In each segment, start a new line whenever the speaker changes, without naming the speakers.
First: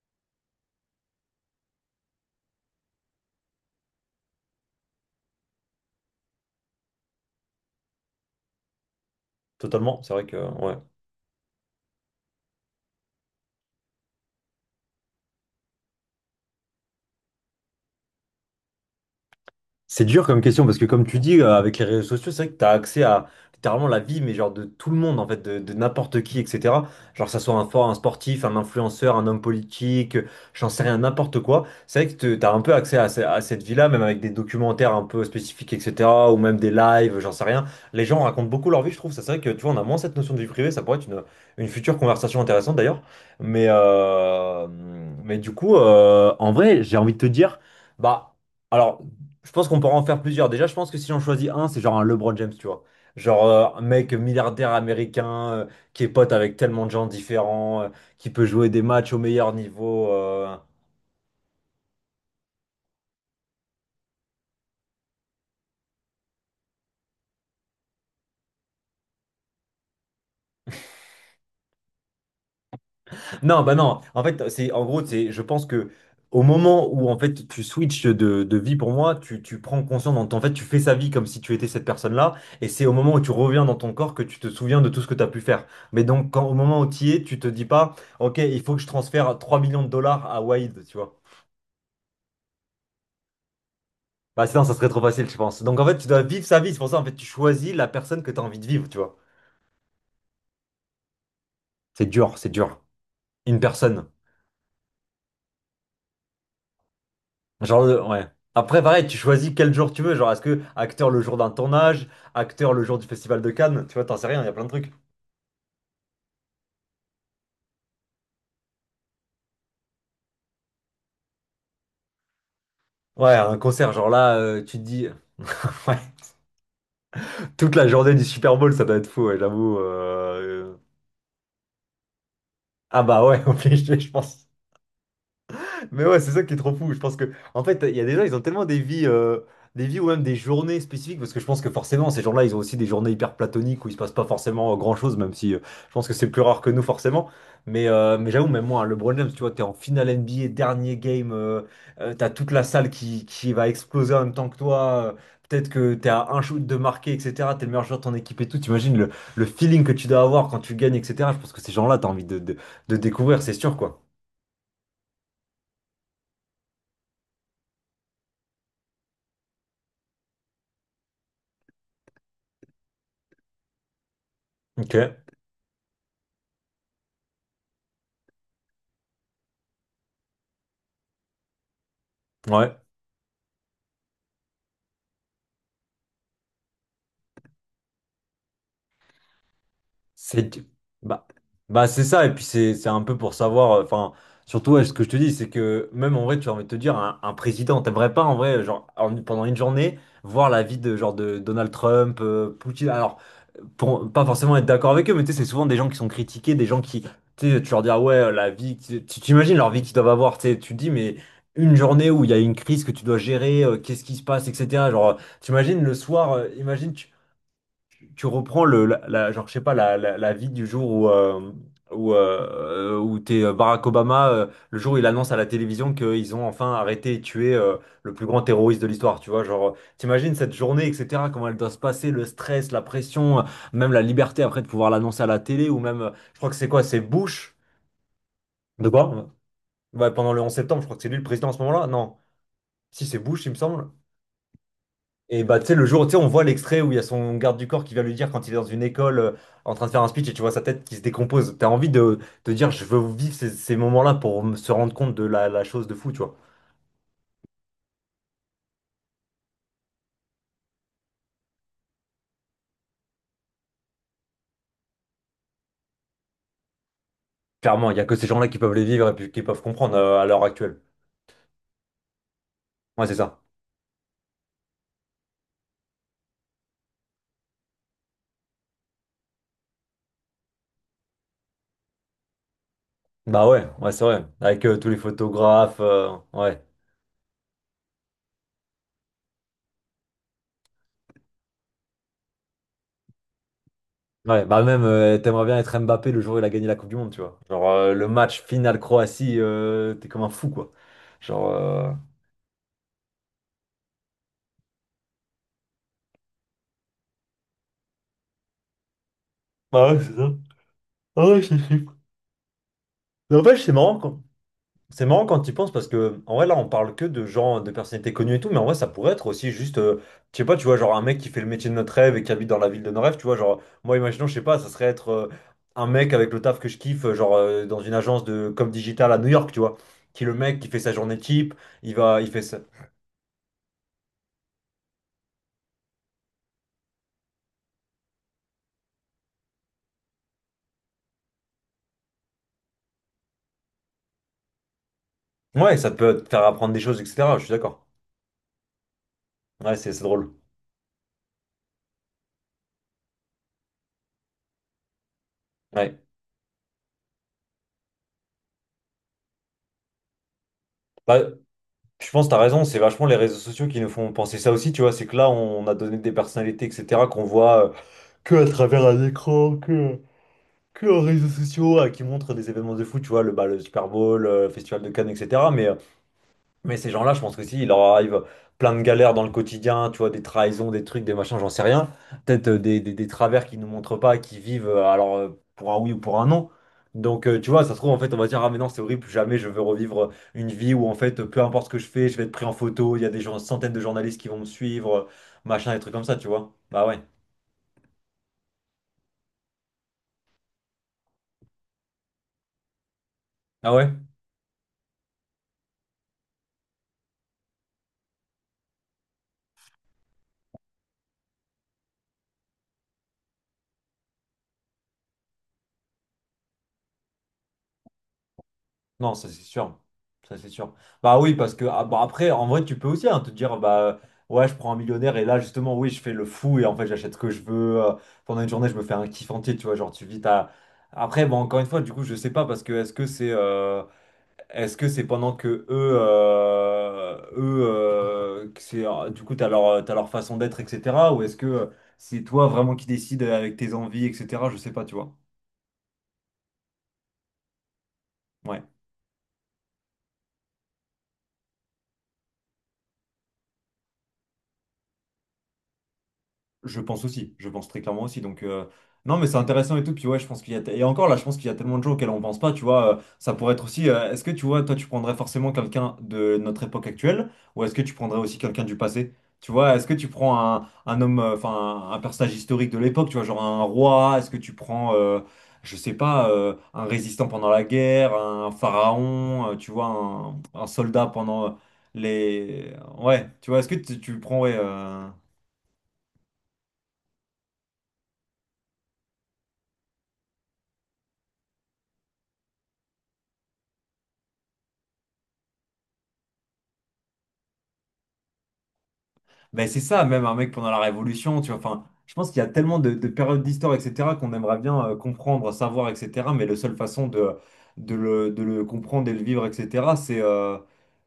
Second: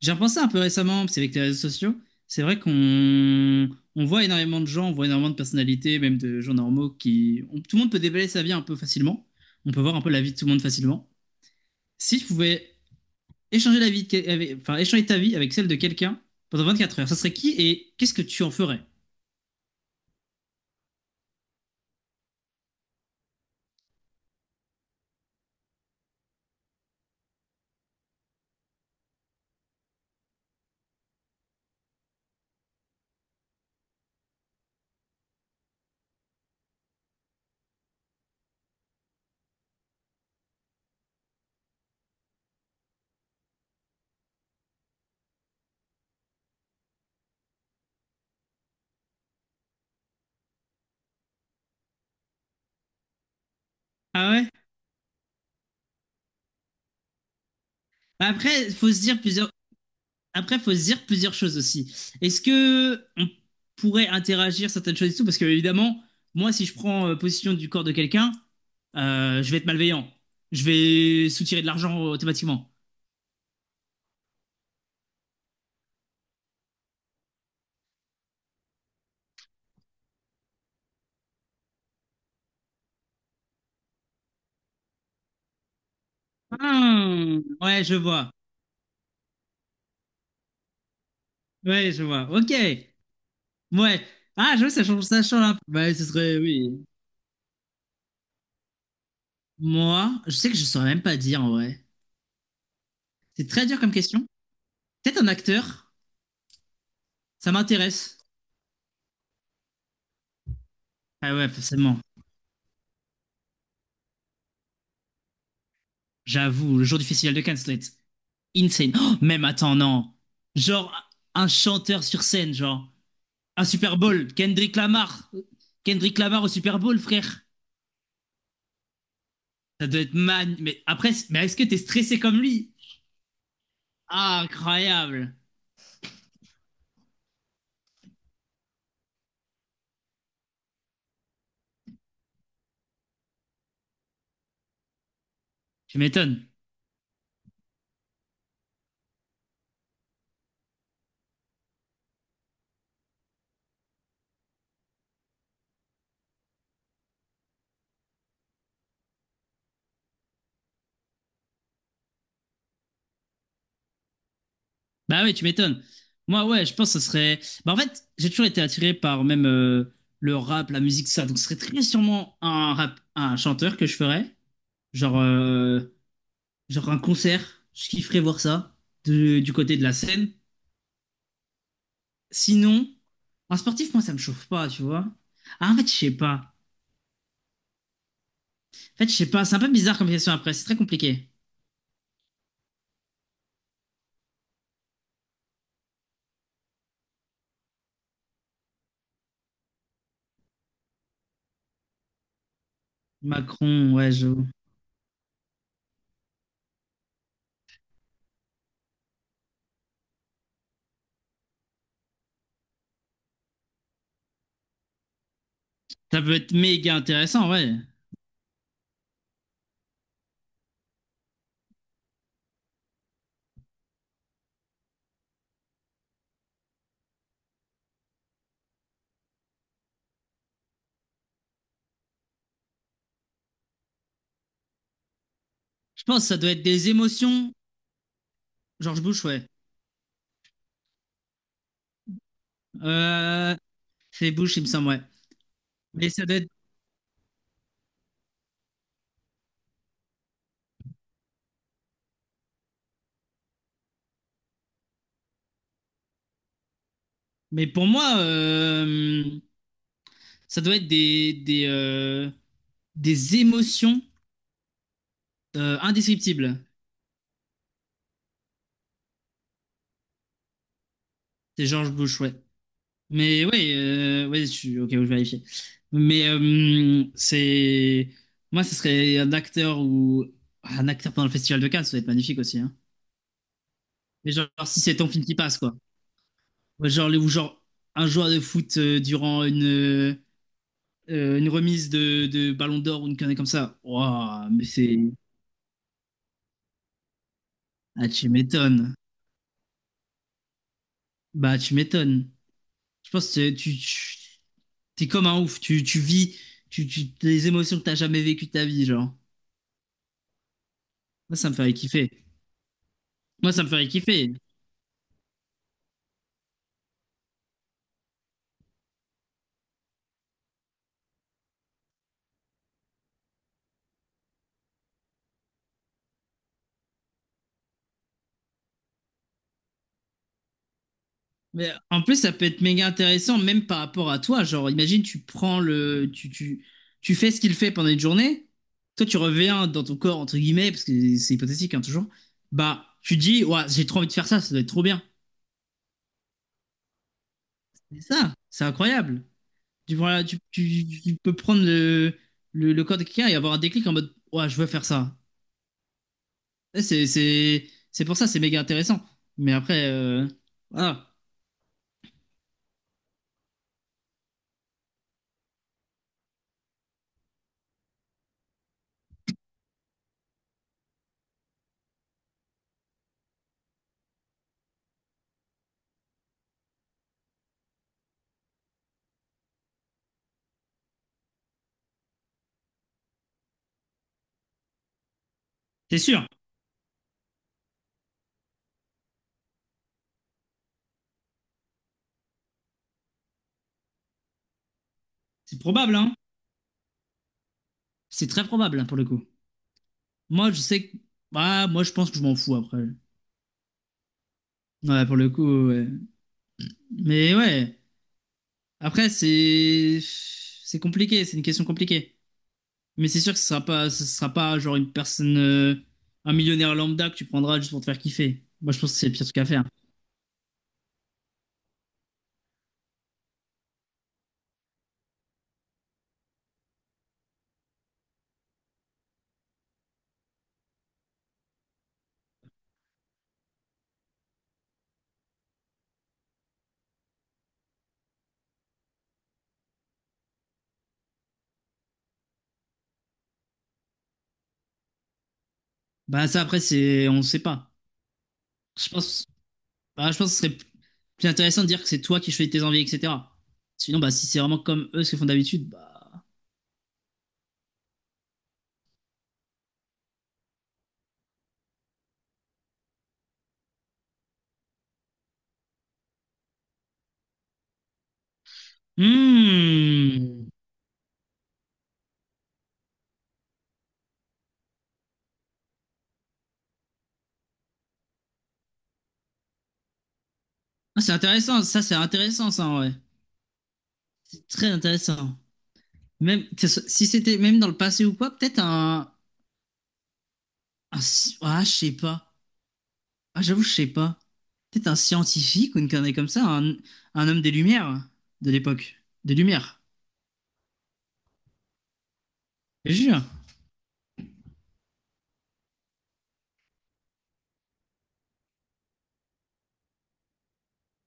J'ai repensé un peu récemment, parce qu'avec les réseaux sociaux, c'est vrai qu'on on voit énormément de gens, on voit énormément de personnalités, même de gens normaux tout le monde peut déballer sa vie un peu facilement. On peut voir un
Totalement,
peu
c'est
la
vrai
vie
que
de tout le monde
ouais.
facilement. Si tu pouvais échanger la vie de échanger ta vie avec celle de quelqu'un pendant 24 heures, ça serait qui et qu'est-ce que tu en ferais?
C'est dur comme question parce que comme tu dis, avec les réseaux sociaux, c'est vrai que tu as accès à littéralement la vie, mais genre de tout le monde, en fait, de n'importe qui, etc. Genre que ça soit un, fort, un sportif, un influenceur, un homme politique, j'en sais rien, n'importe quoi. C'est vrai que tu as un peu accès à, à cette vie-là, même avec des documentaires un peu spécifiques, etc. Ou même des lives, j'en sais rien. Les gens racontent beaucoup leur vie, je trouve. Ça, c'est vrai que tu vois, on a moins cette notion de vie privée, ça pourrait être une future conversation intéressante d'ailleurs. Mais, euh, mais du coup, en vrai, j'ai envie de te dire, bah. Alors, je pense qu'on pourra en faire plusieurs. Déjà, je pense que si j'en choisis un, c'est genre un LeBron James, tu vois. Genre un mec
Ah ouais?
milliardaire américain qui est pote avec tellement de gens différents,
Bah
qui peut
Après,
jouer
il
des
faut se
matchs au
dire plusieurs.
meilleur niveau.
Après, il faut se dire plusieurs choses aussi. Est-ce que on pourrait interagir certaines choses et tout. Parce que, évidemment, moi, si je prends position du corps de quelqu'un, je vais être malveillant. Je vais soutirer de l'argent automatiquement.
Non, bah non. En fait, c'est en gros, je pense que au moment où en fait tu switches de vie pour moi, tu prends conscience, en fait, tu fais sa vie comme si tu étais cette personne-là, et c'est au moment où tu reviens dans ton corps que tu te souviens de tout ce que tu as pu faire. Mais donc, quand, au moment où tu y es, tu
Hmm,
te dis
ouais, je
pas,
vois.
ok, il faut que je transfère 3 millions de dollars à Wade, tu vois.
Ouais, je vois. Ok. Ouais.
Bah
Ah, je
sinon,
vois,
ça serait trop
ça
facile, je
change un peu.
pense. Donc en
Ouais,
fait,
ce
tu dois
serait,
vivre sa
oui.
vie. C'est pour ça, en fait, tu choisis la personne que tu as envie de vivre, tu vois.
Moi, je sais que je saurais même pas dire en vrai.
C'est dur, c'est dur.
C'est
Une
très dur comme
personne.
question. Peut-être un acteur, ça
Genre,
m'intéresse.
ouais. Après, pareil, tu choisis quel jour tu veux. Genre, est-ce que acteur le
Ah
jour
ouais,
d'un
forcément.
tournage, acteur le jour du Festival de Cannes, tu vois, t'en sais rien, il y a plein de trucs.
J'avoue, le jour du festival de Cannes, ça doit être insane. Oh, même attends, non. Genre un chanteur sur scène, genre
Ouais, un
un
concert,
Super
genre
Bowl,
là,
Kendrick
tu te dis.
Lamar.
Ouais,
Kendrick Lamar au Super Bowl, frère.
toute la journée du Super Bowl, ça doit être fou, ouais, j'avoue.
Ça doit être man. Mais après, mais est-ce que t'es stressé comme lui?
Ah bah ouais, obligé, je
Ah,
pense.
incroyable.
Mais ouais, c'est ça qui est trop fou. Je pense que, en fait, il y a des gens, ils ont tellement des vies ou même des journées spécifiques, parce que je pense que forcément, ces gens-là, ils ont aussi des journées hyper platoniques où il se passe pas forcément grand-chose, même si je
Tu
pense que c'est plus
m'étonnes.
rare que nous, forcément. Mais j'avoue, même moi, le LeBron James, tu vois, t'es en finale NBA, dernier game, t'as toute la salle qui va exploser en même temps que toi. Peut-être que t'es à un shoot de marquer, etc. T'es le meilleur joueur de ton équipe et tout. T'imagines le feeling que tu dois avoir quand tu gagnes, etc. Je pense que ces gens-là, t'as envie de découvrir, c'est sûr, quoi.
Bah oui, tu m'étonnes. Moi, ouais, je pense que ce serait. Bah en fait, j'ai toujours été attiré par même le rap, la musique, tout ça. Donc ce serait très sûrement un rap, un chanteur que je ferais.
Ok,
Genre, euh, genre un concert. Je kifferais voir ça du côté de la scène.
ouais.
Sinon. En sportif, moi, ça me chauffe pas, tu vois. Ah, en fait, je sais pas. En fait, je sais pas. C'est un peu bizarre comme question
C'est
après.
que-
C'est très
bah,
compliqué.
bah c'est ça, et puis c'est un peu pour savoir, enfin, surtout ouais, ce que je te dis, c'est que même en vrai, tu as envie de te dire, un président, t'aimerais pas en vrai, genre, pendant une journée, voir la vie de genre de Donald Trump, Poutine, alors,
Macron,
pour
ouais,
pas
je...
forcément être d'accord avec eux, mais tu sais, c'est souvent des gens qui sont critiqués, des gens qui, tu sais, tu leur dis, ah ouais, la vie, t'imagines leur vie qu'ils doivent avoir, tu sais, tu te dis, mais une journée où il y a une crise que tu dois gérer, qu'est-ce qui se passe, etc. Genre, t'imagines le
Ça
soir,
peut être
imagine,
méga intéressant, ouais.
tu reprends genre, je sais pas, la vie du jour où t'es Barack Obama, le jour où il annonce à la télévision qu'ils ont enfin arrêté et tué le plus grand terroriste de l'histoire, tu vois, genre, t'imagines cette journée, etc., comment elle doit se passer, le stress, la pression, même la liberté après de pouvoir l'annoncer à la télé, ou même,
Je pense que ça
je crois
doit
que
être
c'est quoi,
des
c'est
émotions.
Bush, de
George Bush,
quoi?
ouais.
Ouais, pendant le 11 septembre, je crois que c'est lui le président à ce moment-là, non, si c'est Bush, il me
Euh...
semble.
C'est Bush, il me semble, ouais.
Et bah, tu sais, le jour,
Mais
tu sais,
ça
on
doit
voit
être...
l'extrait où il y a son garde du corps qui vient lui dire quand il est dans une école en train de faire un speech et tu vois sa tête qui se décompose. T'as envie de dire, je veux vivre ces moments-là pour se rendre compte de la chose de fou, tu vois.
Mais pour moi, ça doit être des émotions indescriptibles.
Clairement, il n'y a que ces gens-là qui peuvent les vivre et puis qui peuvent comprendre à l'heure actuelle.
C'est George Bush, ouais.
Ouais, c'est ça.
Mais ouais, ouais, je suis ok où je vérifie. Mais c'est. Moi, ce serait un acteur ou. Un acteur pendant le Festival de Cannes, ça va être magnifique aussi. Hein.
Bah ouais, ouais, c'est vrai.
Mais genre,
Avec
si
tous les
c'est ton film qui passe, quoi.
photographes, ouais.
Ouais. Genre, ou genre, un joueur de foot durant une remise de Ballon d'Or ou une connerie comme ça.
Ouais,
Waouh,
bah
mais
même,
c'est.
t'aimerais bien être Mbappé le jour où il a gagné la Coupe du Monde, tu vois. Genre, le
Ah, tu
match final
m'étonnes.
Croatie, t'es comme un fou, quoi. Genre.
Bah, tu m'étonnes. Je pense que tu. Tu- T'es comme un ouf. Tu vis les émotions que t'as jamais vécues de ta vie, genre.
Ah ouais, c'est ça. Ah
Moi,
ouais,
ça me
je
ferait
suis.
kiffer.
Mais en
Moi,
fait,
ça me
c'est
ferait
marrant, quoi.
kiffer.
C'est marrant quand tu y penses parce que en vrai là on parle que de gens, de personnalités connues et tout, mais en vrai ça pourrait être aussi juste, je sais pas, tu vois, genre un mec qui fait le métier de notre rêve et qui habite dans la ville de nos rêves, tu vois, genre moi imaginons, je sais pas, ça serait être un mec avec le taf que je kiffe, genre dans une agence de com digital à New York, tu vois, qui est le mec qui fait sa journée type,
Mais en plus,
il
ça
fait
peut
ça.
être méga intéressant, même par rapport à toi. Genre, imagine, tu prends le. Tu fais ce qu'il fait pendant une journée. Toi, tu reviens dans ton corps, entre guillemets, parce que c'est hypothétique, hein, toujours. Bah, tu dis, ouais, j'ai trop envie de faire ça, ça doit être trop bien.
Ouais, ça peut te faire apprendre des choses, etc. Je suis d'accord.
C'est ça, c'est incroyable.
Ouais, c'est
Tu,
c'est
voilà,
drôle.
tu, tu, tu peux prendre le corps de quelqu'un et avoir un déclic en mode, ouais, je veux faire ça.
Ouais.
Et c'est pour ça, c'est méga intéressant. Mais après, voilà.
Bah, je pense que t'as raison, c'est vachement les réseaux sociaux qui nous font penser ça aussi, tu vois, c'est que là on a donné des personnalités, etc. qu'on voit. Que à travers un écran, que en réseaux sociaux, qui montrent des événements de foot, tu vois, le Super Bowl, le Festival de Cannes, etc. Mais ces gens-là, je pense que si, il leur arrive plein de galères dans le quotidien, tu vois, des trahisons, des trucs, des machins, j'en sais rien. Peut-être des travers qu'ils ne nous montrent pas, qui vivent, alors, pour un oui ou
C'est
pour un
sûr,
non. Donc, tu vois, ça se trouve, en fait, on va dire, ah, mais non, c'est horrible, plus jamais je veux revivre une vie où, en fait, peu importe ce que je fais, je vais être pris en photo, il y a des gens, centaines de journalistes qui vont me suivre,
c'est
machin, des trucs
probable,
comme
hein.
ça, tu vois. Bah ouais.
C'est très probable, hein, pour le coup. Moi, je sais que. Ah, moi, je pense que je m'en fous après.
Ah ouais?
Ouais, pour le coup, ouais. Mais ouais. Après, c'est. C'est compliqué, c'est une question compliquée. Mais c'est sûr que ce sera pas genre une personne. Un millionnaire lambda que tu prendras juste pour te faire kiffer. Moi, je pense que c'est le
Non,
pire
ça
truc
c'est
à faire.
sûr. Ça c'est sûr. Bah oui, parce que ah, bah, après, en vrai, tu peux aussi hein, te dire, bah ouais, je prends un millionnaire et là, justement, oui, je fais le fou et en fait, j'achète ce que je veux. Pendant une journée, je me fais un kiff entier, tu vois. Genre, tu vis ta. Après, bon, encore une fois, du coup, je sais pas parce que est-ce que c'est pendant que eux, que c'est, du coup, t'as leur façon d'être, etc. Ou est-ce que c'est toi vraiment qui décides avec tes envies, etc. Je sais pas, tu vois.
Bah, ça, après, c'est. On sait pas.
Ouais.
Je pense. Bah, je pense que ce serait plus intéressant de dire que c'est toi qui choisis tes envies, etc. Sinon, bah, si c'est vraiment comme eux ce qu'ils font d'habitude, bah.
Je pense aussi, je pense très clairement aussi. Donc, non, mais c'est intéressant et tout. Puis, ouais, je pense qu'il y a. Et encore là, je pense qu'il y a tellement de gens auxquels on pense pas, tu vois. Ça pourrait être aussi. Est-ce que tu vois, toi, tu prendrais forcément quelqu'un de notre époque actuelle ou est-ce que tu prendrais aussi quelqu'un du passé? Tu vois, est-ce que tu prends
Hmm.
un homme, enfin, un personnage historique de l'époque, tu vois, genre un roi? Est-ce que tu prends, je sais pas, un résistant pendant la guerre, un pharaon, tu vois, un
Ah,
soldat pendant
c'est intéressant, ça,
les.
en vrai.
Ouais, tu vois, est-ce que tu prends,
C'est
ouais.
très intéressant. Si c'était même dans le passé ou quoi, peut-être un, je sais pas. Ah j'avoue je sais pas. Peut-être un scientifique ou une connerie comme ça, un homme des Lumières de l'époque, des
Ben c'est
Lumières.
ça, même un mec pendant la Révolution, tu vois. Enfin, je pense qu'il y a tellement
Je
de,
te
de
jure,
périodes d'histoire, etc., qu'on aimerait bien comprendre, savoir, etc. Mais la seule façon de le comprendre et le vivre, etc., c'est euh,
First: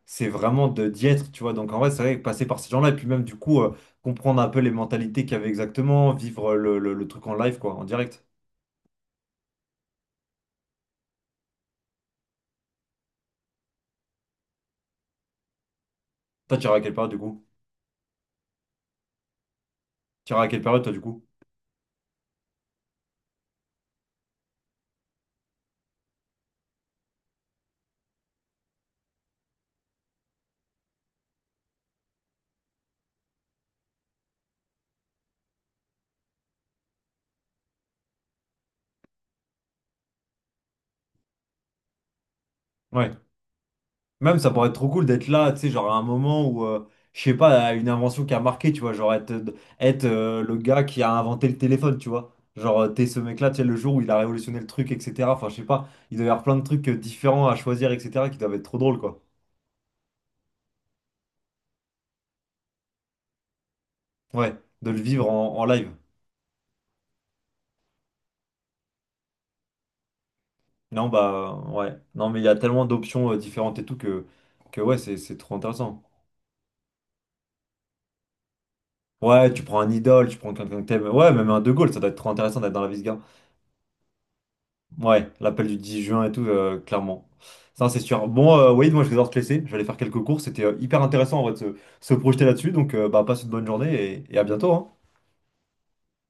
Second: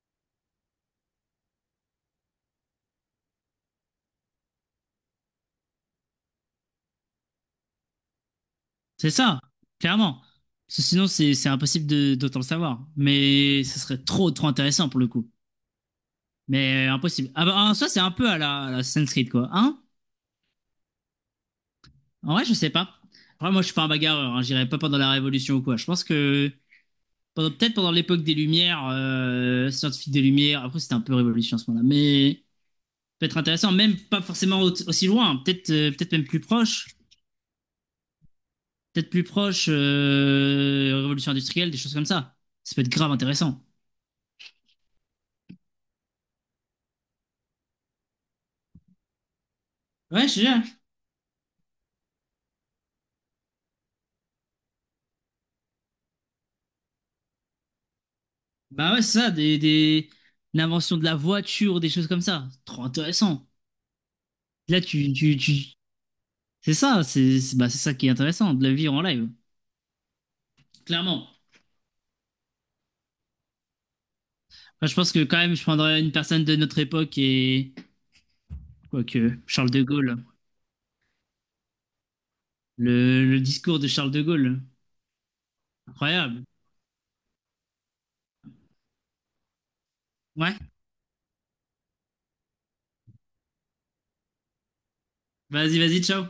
c'est vraiment de d'y être, tu vois. Donc en vrai, c'est vrai que passer par ces gens-là, et puis même du coup, comprendre un peu les mentalités qu'il y avait exactement, vivre le truc en live, quoi, en direct.
c'est ça, clairement. Parce que sinon c'est impossible de d'autant le savoir. Mais ce serait trop intéressant pour le coup.
Toi, tu iras à
Mais
quelle période du
impossible.
coup?
Ah bah, en soi c'est un peu à la Assassin's Creed, quoi, hein?
Tu iras à quelle période, toi, du coup?
En vrai je sais pas. Après moi je suis pas un bagarreur, hein. J'irai pas pendant la Révolution ou quoi. Je pense que peut-être pendant l'époque des Lumières, scientifique des Lumières. Après, c'était un peu révolution à ce moment-là, mais peut-être intéressant, même pas forcément aussi loin, hein, peut-être même plus proche, peut-être plus proche révolution industrielle, des choses comme ça. Ça peut être grave
Ouais.
intéressant.
Même ça pourrait être trop cool d'être là, tu sais, genre à un moment où, je sais pas, une invention qui a marqué, tu vois, genre être, être
Ouais, je
euh,
sais
le
pas.
gars qui a inventé le téléphone, tu vois. Genre, t'es ce mec-là, tu sais, le jour où il a révolutionné le truc, etc. Enfin, je sais pas, il doit y avoir plein de trucs différents à choisir, etc., qui doivent être trop
Bah
drôles,
ouais, c'est
quoi.
ça, des... l'invention de la voiture, des choses comme ça. Trop intéressant.
Ouais,
Là,
de le
tu,
vivre
tu,
en,
tu...
en live.
c'est ça, bah, c'est ça qui est intéressant, de la vivre en live,
Non,
clairement.
bah, ouais. Non, mais il y a tellement d'options différentes et tout que,
Enfin, je
ouais,
pense
c'est
que
c'est
quand
trop
même, je prendrais
intéressant.
une personne de notre époque et quoique
Ouais, tu
Charles
prends
de
un
Gaulle.
idole, tu prends quelqu'un que t'aimes. Ouais, même un De Gaulle, ça doit être trop intéressant d'être dans la vie de ce gars.
Le discours de Charles de Gaulle.
Ouais, l'appel du 10 juin et tout,
Incroyable.
clairement. Ça, c'est sûr. Bon, Walid, moi, je vais devoir te laisser. Je vais aller faire quelques courses.
Ouais,
C'était hyper intéressant, en vrai, de se projeter là-dessus. Donc, bah, passe une bonne journée et à bientôt, hein.
vas-y, vas-y, ciao.